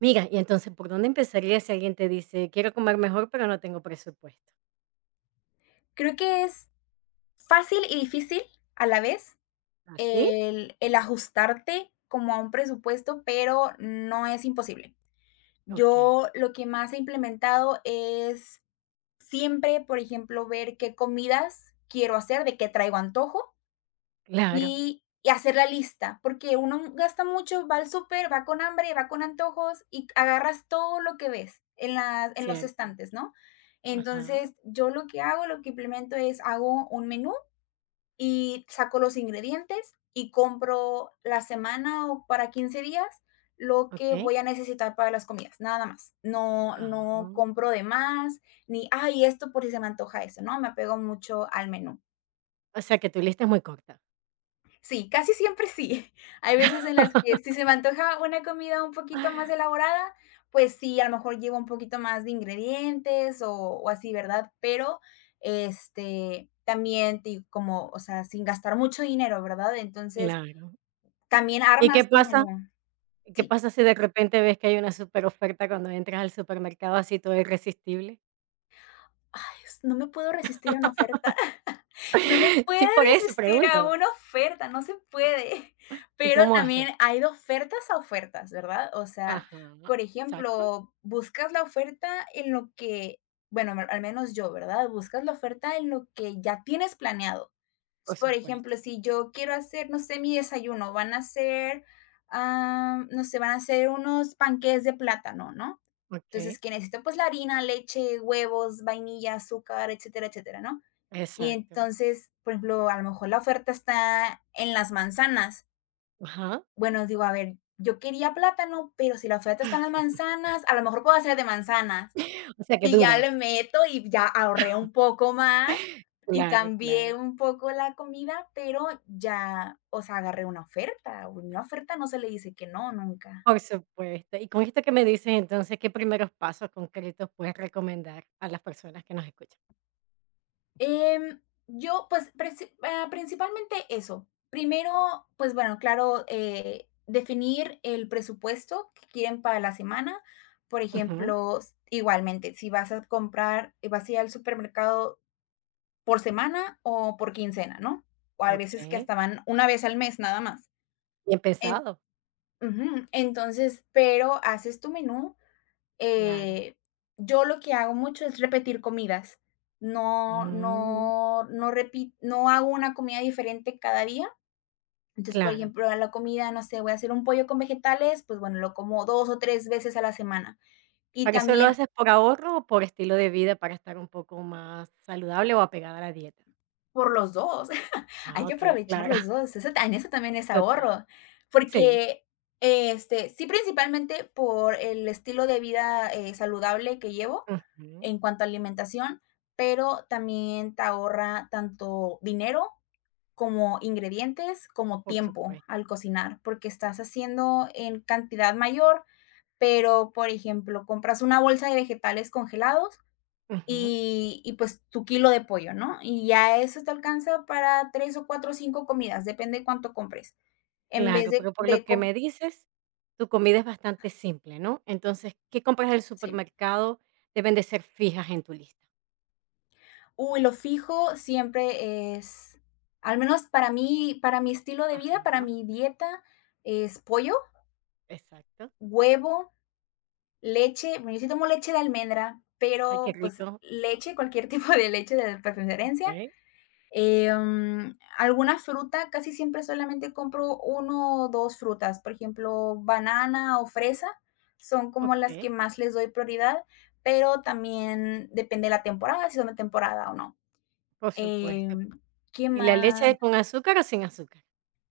Mira, y entonces, ¿por dónde empezaría si alguien te dice: "Quiero comer mejor, pero no tengo presupuesto"? Creo que es fácil y difícil a la vez ¿Así? el ajustarte como a un presupuesto, pero no es imposible. Okey, Yo lo que más he implementado es siempre, por ejemplo, ver qué comidas quiero hacer, de qué traigo antojo claro, y hacer la lista, porque uno gasta mucho, va al súper, va con hambre, va con antojos y agarras todo lo que ves en las en los cierto. estantes, ¿no? Ajá, Entonces, yo lo que hago, lo que implemento es hago un menú y saco los ingredientes y compro la semana o para 15 días lo que okey. voy a necesitar para las comidas, nada más. No, Ah, no compro de más, ni, ay, esto por si se me antoja eso, ¿no? Me apego mucho al menú. o sea, que tu lista es muy corta. Sí, casi siempre sí. Hay veces en las que si se me antoja una comida un poquito más elaborada, pues sí, a lo mejor llevo un poquito más de ingredientes o así, ¿verdad? Pero, este, también, te digo, como, o sea, sin gastar mucho dinero, ¿verdad? Entonces, Claro. también ¿Y qué armas tu menú. pasa qué Sí. pasa si de repente ves que hay una super oferta cuando entras al supermercado así todo irresistible? Ay, s no me puedo resistir a una oferta. No me puedo Sí, por eso resistir a pregunto. una oferta, no se puede. ¿Y Pero cómo también haces? hay de ofertas a ofertas, ¿verdad? O sea, Ajá, por exacto, ejemplo, buscas la oferta en lo que bueno, al menos yo, ¿verdad? Buscas la oferta en lo que ya tienes planeado. S por Por supuesto. ejemplo, si yo quiero hacer, no sé, mi desayuno, van a ser, no sé, van a ser unos panqués de plátano, ¿no? Entonces, Okey, que necesitan pues la harina, leche, huevos, vainilla, azúcar, etcétera, etcétera, ¿no? Y exacto. entonces, por ejemplo, a lo mejor la oferta está en las manzanas. Ajá. Bueno, digo, a ver, yo quería plátano, pero si la oferta está en las manzanas, a lo mejor puedo hacer de manzanas. O sea, que Y ya le dudas. meto y ya ahorré un poco más y Claro, cambié claro. un poco la comida, pero ya, o sea, agarré una oferta. Una oferta no se le dice que no, nunca. Por supuesto. Y con esto que me dices, entonces, ¿qué primeros pasos concretos puedes recomendar a las personas que nos escuchan? Em, yo, pues, principalmente eso. Primero, pues, bueno, claro, definir el presupuesto que quieren para la semana. Por Ujú, ejemplo, s igualmente, si vas a ir al supermercado por semana o por quincena, ¿no? O a veces que okey. hasta van una vez al mes, nada más. Bien En pensado, Ujú, entonces, pero haces tu menú. claro. eh, yo lo que hago mucho es repetir comidas. No, Mm, no, no, repi no hago una comida diferente cada día. Entonces, por claro. ejemplo, a la comida, no sé, voy a hacer un pollo con vegetales, pues, bueno, lo como 2 o 3 veces a la semana. Y ¿Pero eso lo también, haces por ahorro o por estilo de vida para estar un poco más saludable o apegada a la dieta? por los 2, hay Ah, que okey, aprovechar claro, los 2. Eso ta en Eso también es total. ahorro, Sí, porque, este, sí, principalmente por el estilo de vida, saludable que llevo ujú, en cuanto a alimentación, pero también te ahorra tanto dinero, como ingredientes, como por tiempo supuesto. al cocinar, porque estás haciendo en cantidad mayor, pero, por ejemplo, compras una bolsa de vegetales congelados Ujú, y, pues, tu kilo de pollo, ¿no? Y ya eso te alcanza para 3 o 4 o 5 comidas, depende cuánto compres. En vez claro, de pero por lo de que com me dices, tu comida es bastante simple, ¿no? Entonces, ¿qué compras del Sí. supermercado deben de ser fijas en tu lista? Uy, lo fijo siempre es, al menos para mí, para mi estilo de vida, para Ajá, mi dieta, es pollo, exacto. huevo, leche, bueno, yo sí tomo leche de almendra, Ay, qué pero, pues, rico. leche, cualquier tipo de leche de preferencia. Okey, Alguna fruta, casi siempre solamente compro uno o 2 frutas, por ejemplo, banana o fresa, son como las okey, que más les doy prioridad, pero también depende de la temporada, si son de temporada o no. por supuesto. Em, ¿Qué ¿Y la más? leche con azúcar o sin azúcar?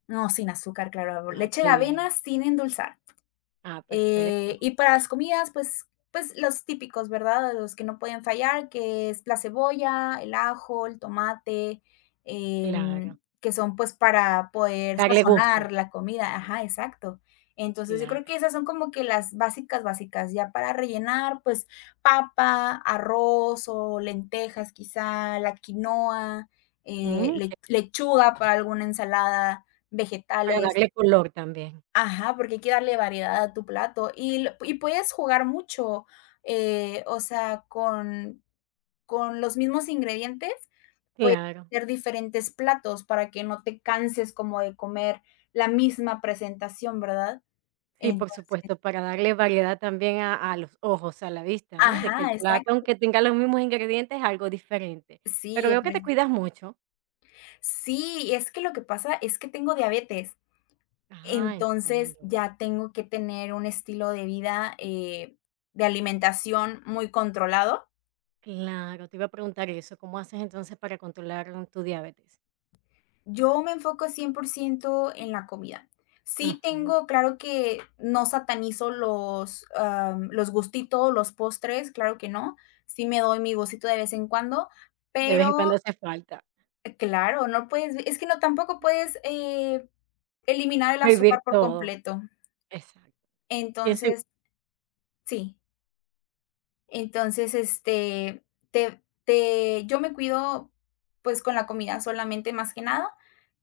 No, sin azúcar, claro, Ah, leche de qué avena bien. sin endulzar. Ah, perfecto, Y para las comidas, pues los típicos, ¿verdad? Los que no pueden fallar, que es la cebolla, el ajo, el tomate, claro. Que son, pues, para poder Darle gusto, sazonar la comida. Ajá, exacto. Entonces, yo creo claro. que esas son como que las básicas, básicas. Ya para rellenar, pues, papa, arroz o lentejas, quizá, la quinoa, Mm, le que lechuga para alguna ensalada, para vegetales. darle color también, Ajá, porque hay que darle variedad a tu plato y l y puedes jugar mucho, o sea, con los mismos ingredientes puedes claro. hacer diferentes platos para que no te canses como de comer la misma presentación, ¿verdad? Sí, por Entonces, supuesto, para darle variedad también a los ojos, a la vista, ¿no? De que el ajá, plato, exacto. aunque tenga los mismos ingredientes, es algo diferente. Pero Sí, veo que te pre cuidas mucho. sí, es que lo que pasa es que tengo diabetes, Ah, entonces entiendo. ya tengo que tener un estilo de vida, de alimentación muy controlado. Claro, te iba a preguntar eso, ¿cómo haces entonces para controlar tu diabetes? Yo me enfoco 100% en la comida. Sí Ujú. tengo claro que no satanizo los gustitos, los postres, claro que no. Sí me doy mi gustito de vez en cuando, De vez en pero cuando hace falta claro, no puedes, es que no, tampoco puedes, eliminar el azúcar prohibir por todo. completo. Exacto. Pienso i Entonces, sí. Entonces, te te yo me cuido, pues, con la comida solamente, más que nada,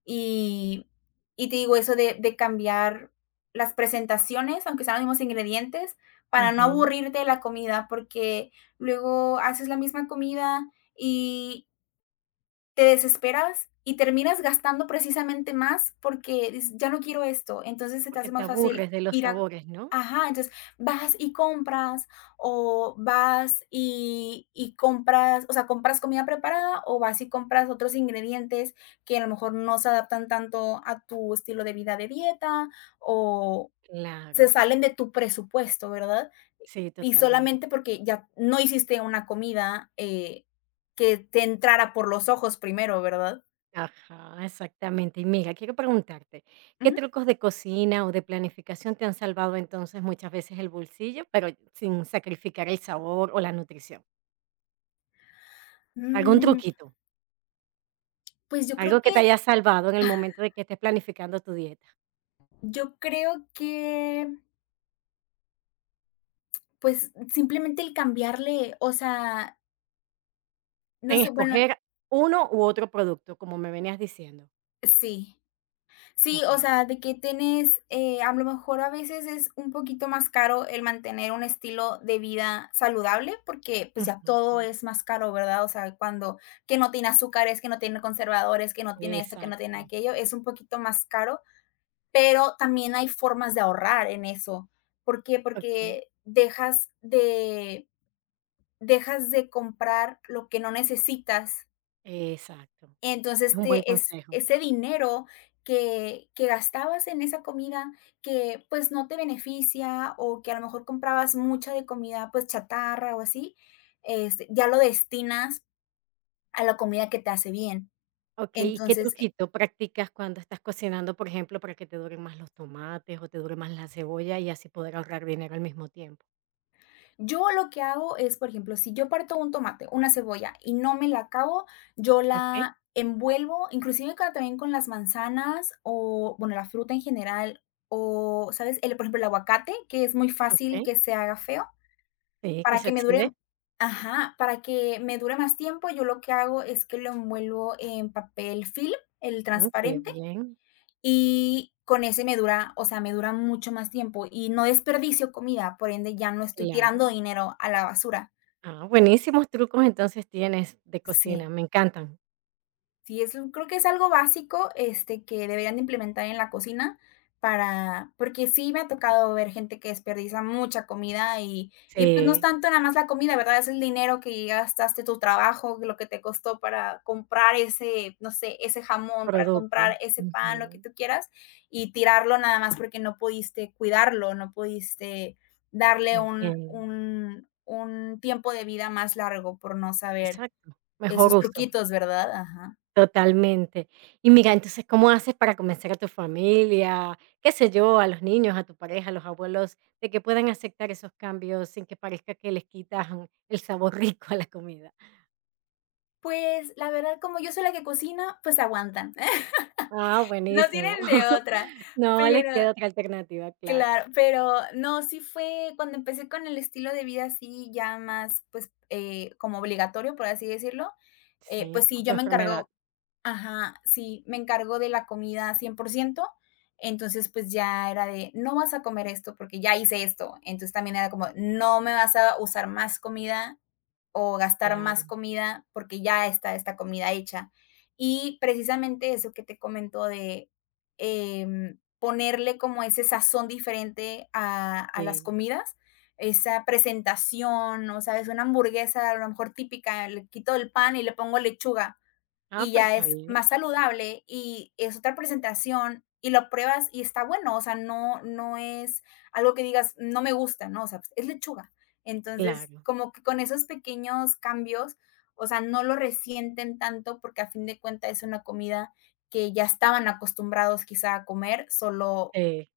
y y te digo eso de cambiar las presentaciones, aunque sean los mismos ingredientes, para no ujú, aburrirte de la comida, porque luego haces la misma comida y te desesperas y terminas gastando precisamente más porque dices: "Ya no quiero esto". Entonces, se te hace porque te más fácil aburres de los ir a sabores, ¿no? Ajá, entonces vas y compras, o vas y compras, o sea, compras comida preparada, o vas y compras otros ingredientes que a lo mejor no se adaptan tanto a tu estilo de vida de dieta, o Claro, se salen de tu presupuesto, ¿verdad? sí, Y solamente totalmente. porque ya no hiciste una comida, que te entrara por los ojos primero, ¿verdad? Ajá, exactamente. Y mira, quiero preguntarte, ¿qué Ujú. trucos de cocina o de planificación te han salvado entonces muchas veces el bolsillo, pero sin sacrificar el sabor o la nutrición? ¿Algún Mm, truquito? pues yo creo Algo que te que haya salvado en el momento de que estés planificando tu dieta, yo creo que pues, simplemente el cambiarle, o sea, no en sé, bueno, escoger uno u otro producto, como me venías diciendo. sí. Sí, o Okey. sea, de que tienes, a lo mejor a veces es un poquito más caro el mantener un estilo de vida saludable, porque, pues, ya Ujú, todo claro. es más caro, ¿verdad? O sea, cuando que no tiene azúcares, que no tiene conservadores, que no tiene esto, que no tiene Exacto, aquello, es un poquito más caro, pero también hay formas de ahorrar en eso. ¿Por qué? okey, Porque dejas de comprar lo que no necesitas. exacto. Es Entonces, un buen te es consejo. ese dinero que gastabas en esa comida que, pues, no te beneficia, o que a lo mejor comprabas mucha de comida, pues, chatarra o así, este, ya lo destinas a la comida que te hace bien. Okey, ¿y qué Entonces, truquito practicas cuando estás cocinando, por ejemplo, para que te duren más los tomates o te dure más la cebolla y así poder ahorrar dinero al mismo tiempo? yo lo que hago es, por ejemplo, si yo parto un tomate, una cebolla y no me la acabo, yo Okey, la envuelvo, inclusive ca también con las manzanas o, bueno, la fruta en general, o, ¿sabes? El, por ejemplo, el aguacate, que es muy fácil okey. que se haga feo. Sí, que Para se que me dure oxide. Ajá, para que me dure más tiempo, yo lo que hago es que lo envuelvo en papel film, el Mm, qué transparente, bien, y con ese me dura, o sea, me dura mucho más tiempo y no desperdicio comida, por ende, ya no estoy claro. tirando dinero a la basura. Ah, buenísimos trucos entonces tienes de Sí. cocina, me encantan. Sí, es un creo que es algo básico, este, que deberían de implementar en la cocina, para porque sí me ha tocado ver gente que desperdicia mucha comida y, pues, no es Sí, tanto nada más la comida, ¿verdad? Es el dinero que gastaste, tu trabajo, lo que te costó para comprar ese, no sé, ese jamón, para comprar producto. ese pan, lo que Ujú, tú quieras, y tirarlo nada más porque no pudiste cuidarlo, no pudiste darle un entiendo. un un tiempo de vida más largo por no saber Exacto, mejor esos uso. truquitos, ¿verdad? Ajá. Totalmente. Y mira, entonces, ¿cómo haces para convencer a tu familia, qué sé yo, a los niños, a tu pareja, a los abuelos, de que puedan aceptar esos cambios sin que parezca que les quitas el sabor rico a la comida? Pues, la verdad, como yo soy la que cocina, pues aguantan. Ah, No buenísimo. tienen de otra. No les Pero queda otra alternativa, claro. claro, pero no, sí fue cuando empecé con el estilo de vida así ya más, pues, como obligatorio, por así decirlo, Sí, pues sí, por tu yo me enfermedad. encargo ajá, sí, me encargo de la comida 100%. Entonces, pues ya era de: "No vas a comer esto porque ya hice esto". Entonces, también era como: "No me vas a usar más comida o gastar más Claro, comida porque ya está esta comida hecha". Y precisamente eso que te comento de ponerle como ese sazón diferente a las sí. comidas, esa presentación, o sabes, una hamburguesa a lo mejor típica, le quito el pan y le pongo lechuga, Ah, y pero ya está es bien. más saludable y es otra presentación y lo pruebas y está bueno, o sea, no es algo que digas: "No me gusta", ¿no? O sea, es lechuga. Entonces, Claro, como que con esos pequeños cambios, o sea, no lo resienten tanto porque a fin de cuentas es una comida que ya estaban acostumbrados quizá a comer, solo sí.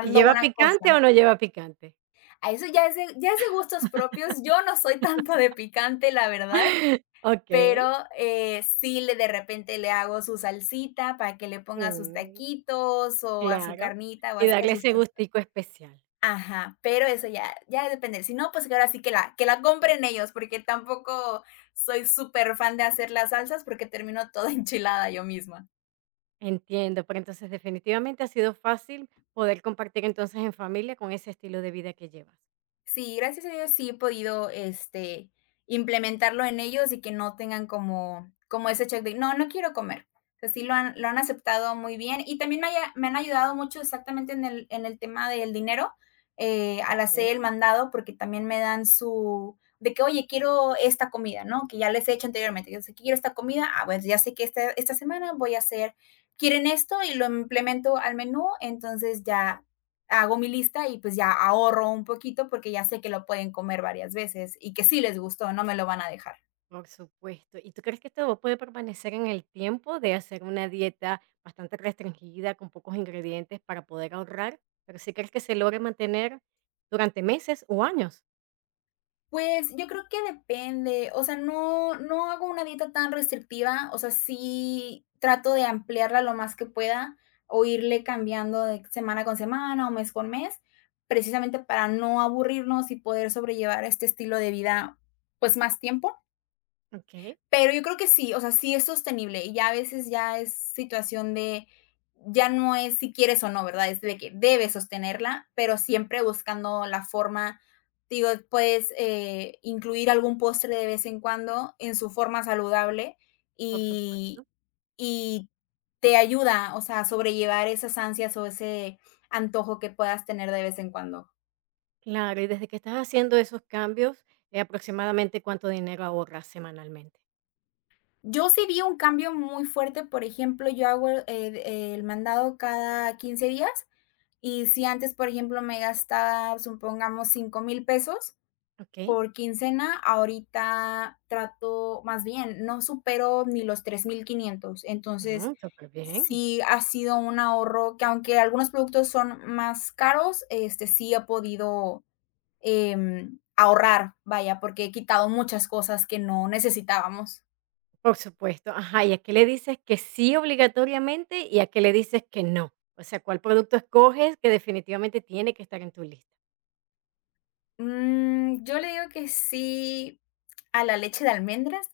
¿Y lleva una picante cosa. o no lleva picante? A eso ya es de gustos propios. Yo no soy tanto de picante, la verdad. Okey. Pero, sí, le de repente le hago su salsita para que le ponga sus Mm, taquitos, o a su claro. carnita, o Y así a darle sus ese tosta gustico especial. ajá, pero eso ya depende. Si no, pues, que ahora sí que la compren ellos, porque tampoco soy súper fan de hacer las salsas, porque termino toda enchilada yo misma. Entiendo, pero entonces definitivamente ha sido fácil poder compartir entonces en familia con ese estilo de vida que llevas. Sí, gracias a Dios sí he podido, implementarlo en ellos y que no tengan como ese check de: "No, no quiero comer". O sea, sí lo han aceptado muy bien y también me han ayudado mucho exactamente en el tema del dinero, al hacer ¿Ok? el mandado, porque también me dan su de que: "Oye, quiero esta comida", ¿no? Que ya les he hecho anteriormente, yo sé que quiero esta comida, pues, ya sé que esta semana voy a hacer quieren esto y lo implemento al menú, entonces ya hago mi lista y pues ya ahorro un poquito porque ya sé que lo pueden comer varias veces y que sí les gustó, no me lo van a dejar. Por supuesto. ¿Y tú crees que esto puede permanecer en el tiempo de hacer una dieta bastante restringida, con pocos ingredientes para poder ahorrar? Pero si crees que se logre mantener durante meses o años. Pues yo creo que depende, o sea, no, no hago una dieta tan restrictiva, o sea, sí trato de ampliarla lo más que pueda o irle cambiando de semana con semana o mes con mes, precisamente para no aburrirnos y poder sobrellevar este estilo de vida pues más tiempo. Ok, Pero yo creo que sí, o sea, sí es sostenible y ya a veces ya es situación de ya no es si quieres o no, ¿verdad? Es de que debes sostenerla, pero siempre buscando la forma, digo, puedes, incluir algún postre de vez en cuando en su forma saludable por y supuesto. y te ayuda, o sea, a sobrellevar esas ansias o ese antojo que puedas tener de vez en cuando. Claro, y desde que estás haciendo esos cambios, aproximadamente cuánto dinero ahorras semanalmente. Yo sí vi un cambio muy fuerte, por ejemplo, yo hago el mandado cada 15 días. Y si antes, por ejemplo, me gastaba, supongamos, 5,000 pesos Ok, por quincena, ahorita trato, más bien, no supero ni los 3,500. Entonces, mm, súper bien. sí ha sido un ahorro que, aunque algunos productos son más caros, sí he podido, ahorrar, vaya, porque he quitado muchas cosas que no necesitábamos. Por supuesto, ajá, ¿y a qué le dices que sí obligatoriamente y a qué le dices que no? O sea, ¿cuál producto escoges que definitivamente tiene que estar en tu lista? Yo le digo que sí a la leche de almendras,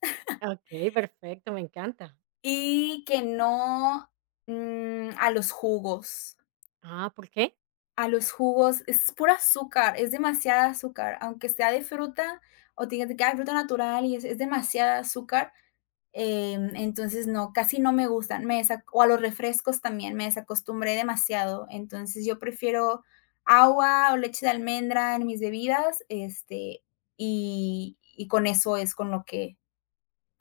Okey, perfecto, me encanta. y que no, a los jugos. Ah, ¿por qué? A los jugos es pura azúcar, es demasiada azúcar, aunque sea de fruta o te que: "Ay, fruta natural", y es demasiada azúcar, entonces no, casi no me gustan, me desa o a los refrescos también, me desacostumbré demasiado, entonces yo prefiero agua o leche de almendra en mis bebidas, y con eso es con lo que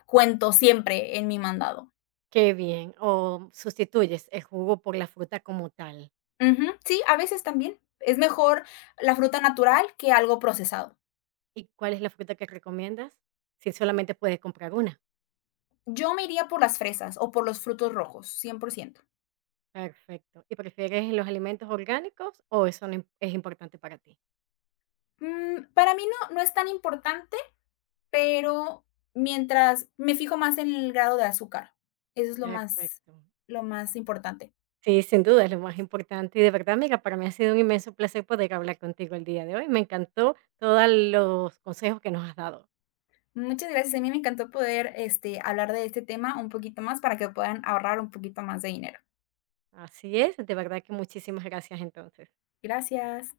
cuento siempre en mi mandado. Qué bien. O sustituyes el jugo por la fruta como tal. Ujú. Sí, a veces también. Es mejor la fruta natural que algo procesado. ¿Y cuál es la fruta que recomiendas? Si solamente puedes comprar una. Yo me iría por las fresas o por los frutos rojos, 100%. Perfecto. ¿Y prefieres los alimentos orgánicos o eso no im es importante para ti? Para mí no, no es tan importante, pero mientras me fijo más en el grado de azúcar. Eso es lo más, Perfecto. lo más importante. Sí, sin duda es lo más importante. Y de verdad, amiga, para mí ha sido un inmenso placer poder hablar contigo el día de hoy. Me encantó todos los consejos que nos has dado. Muchas gracias. A mí me encantó poder, hablar de este tema un poquito más para que puedan ahorrar un poquito más de dinero. Así es, de verdad que muchísimas gracias entonces. Gracias.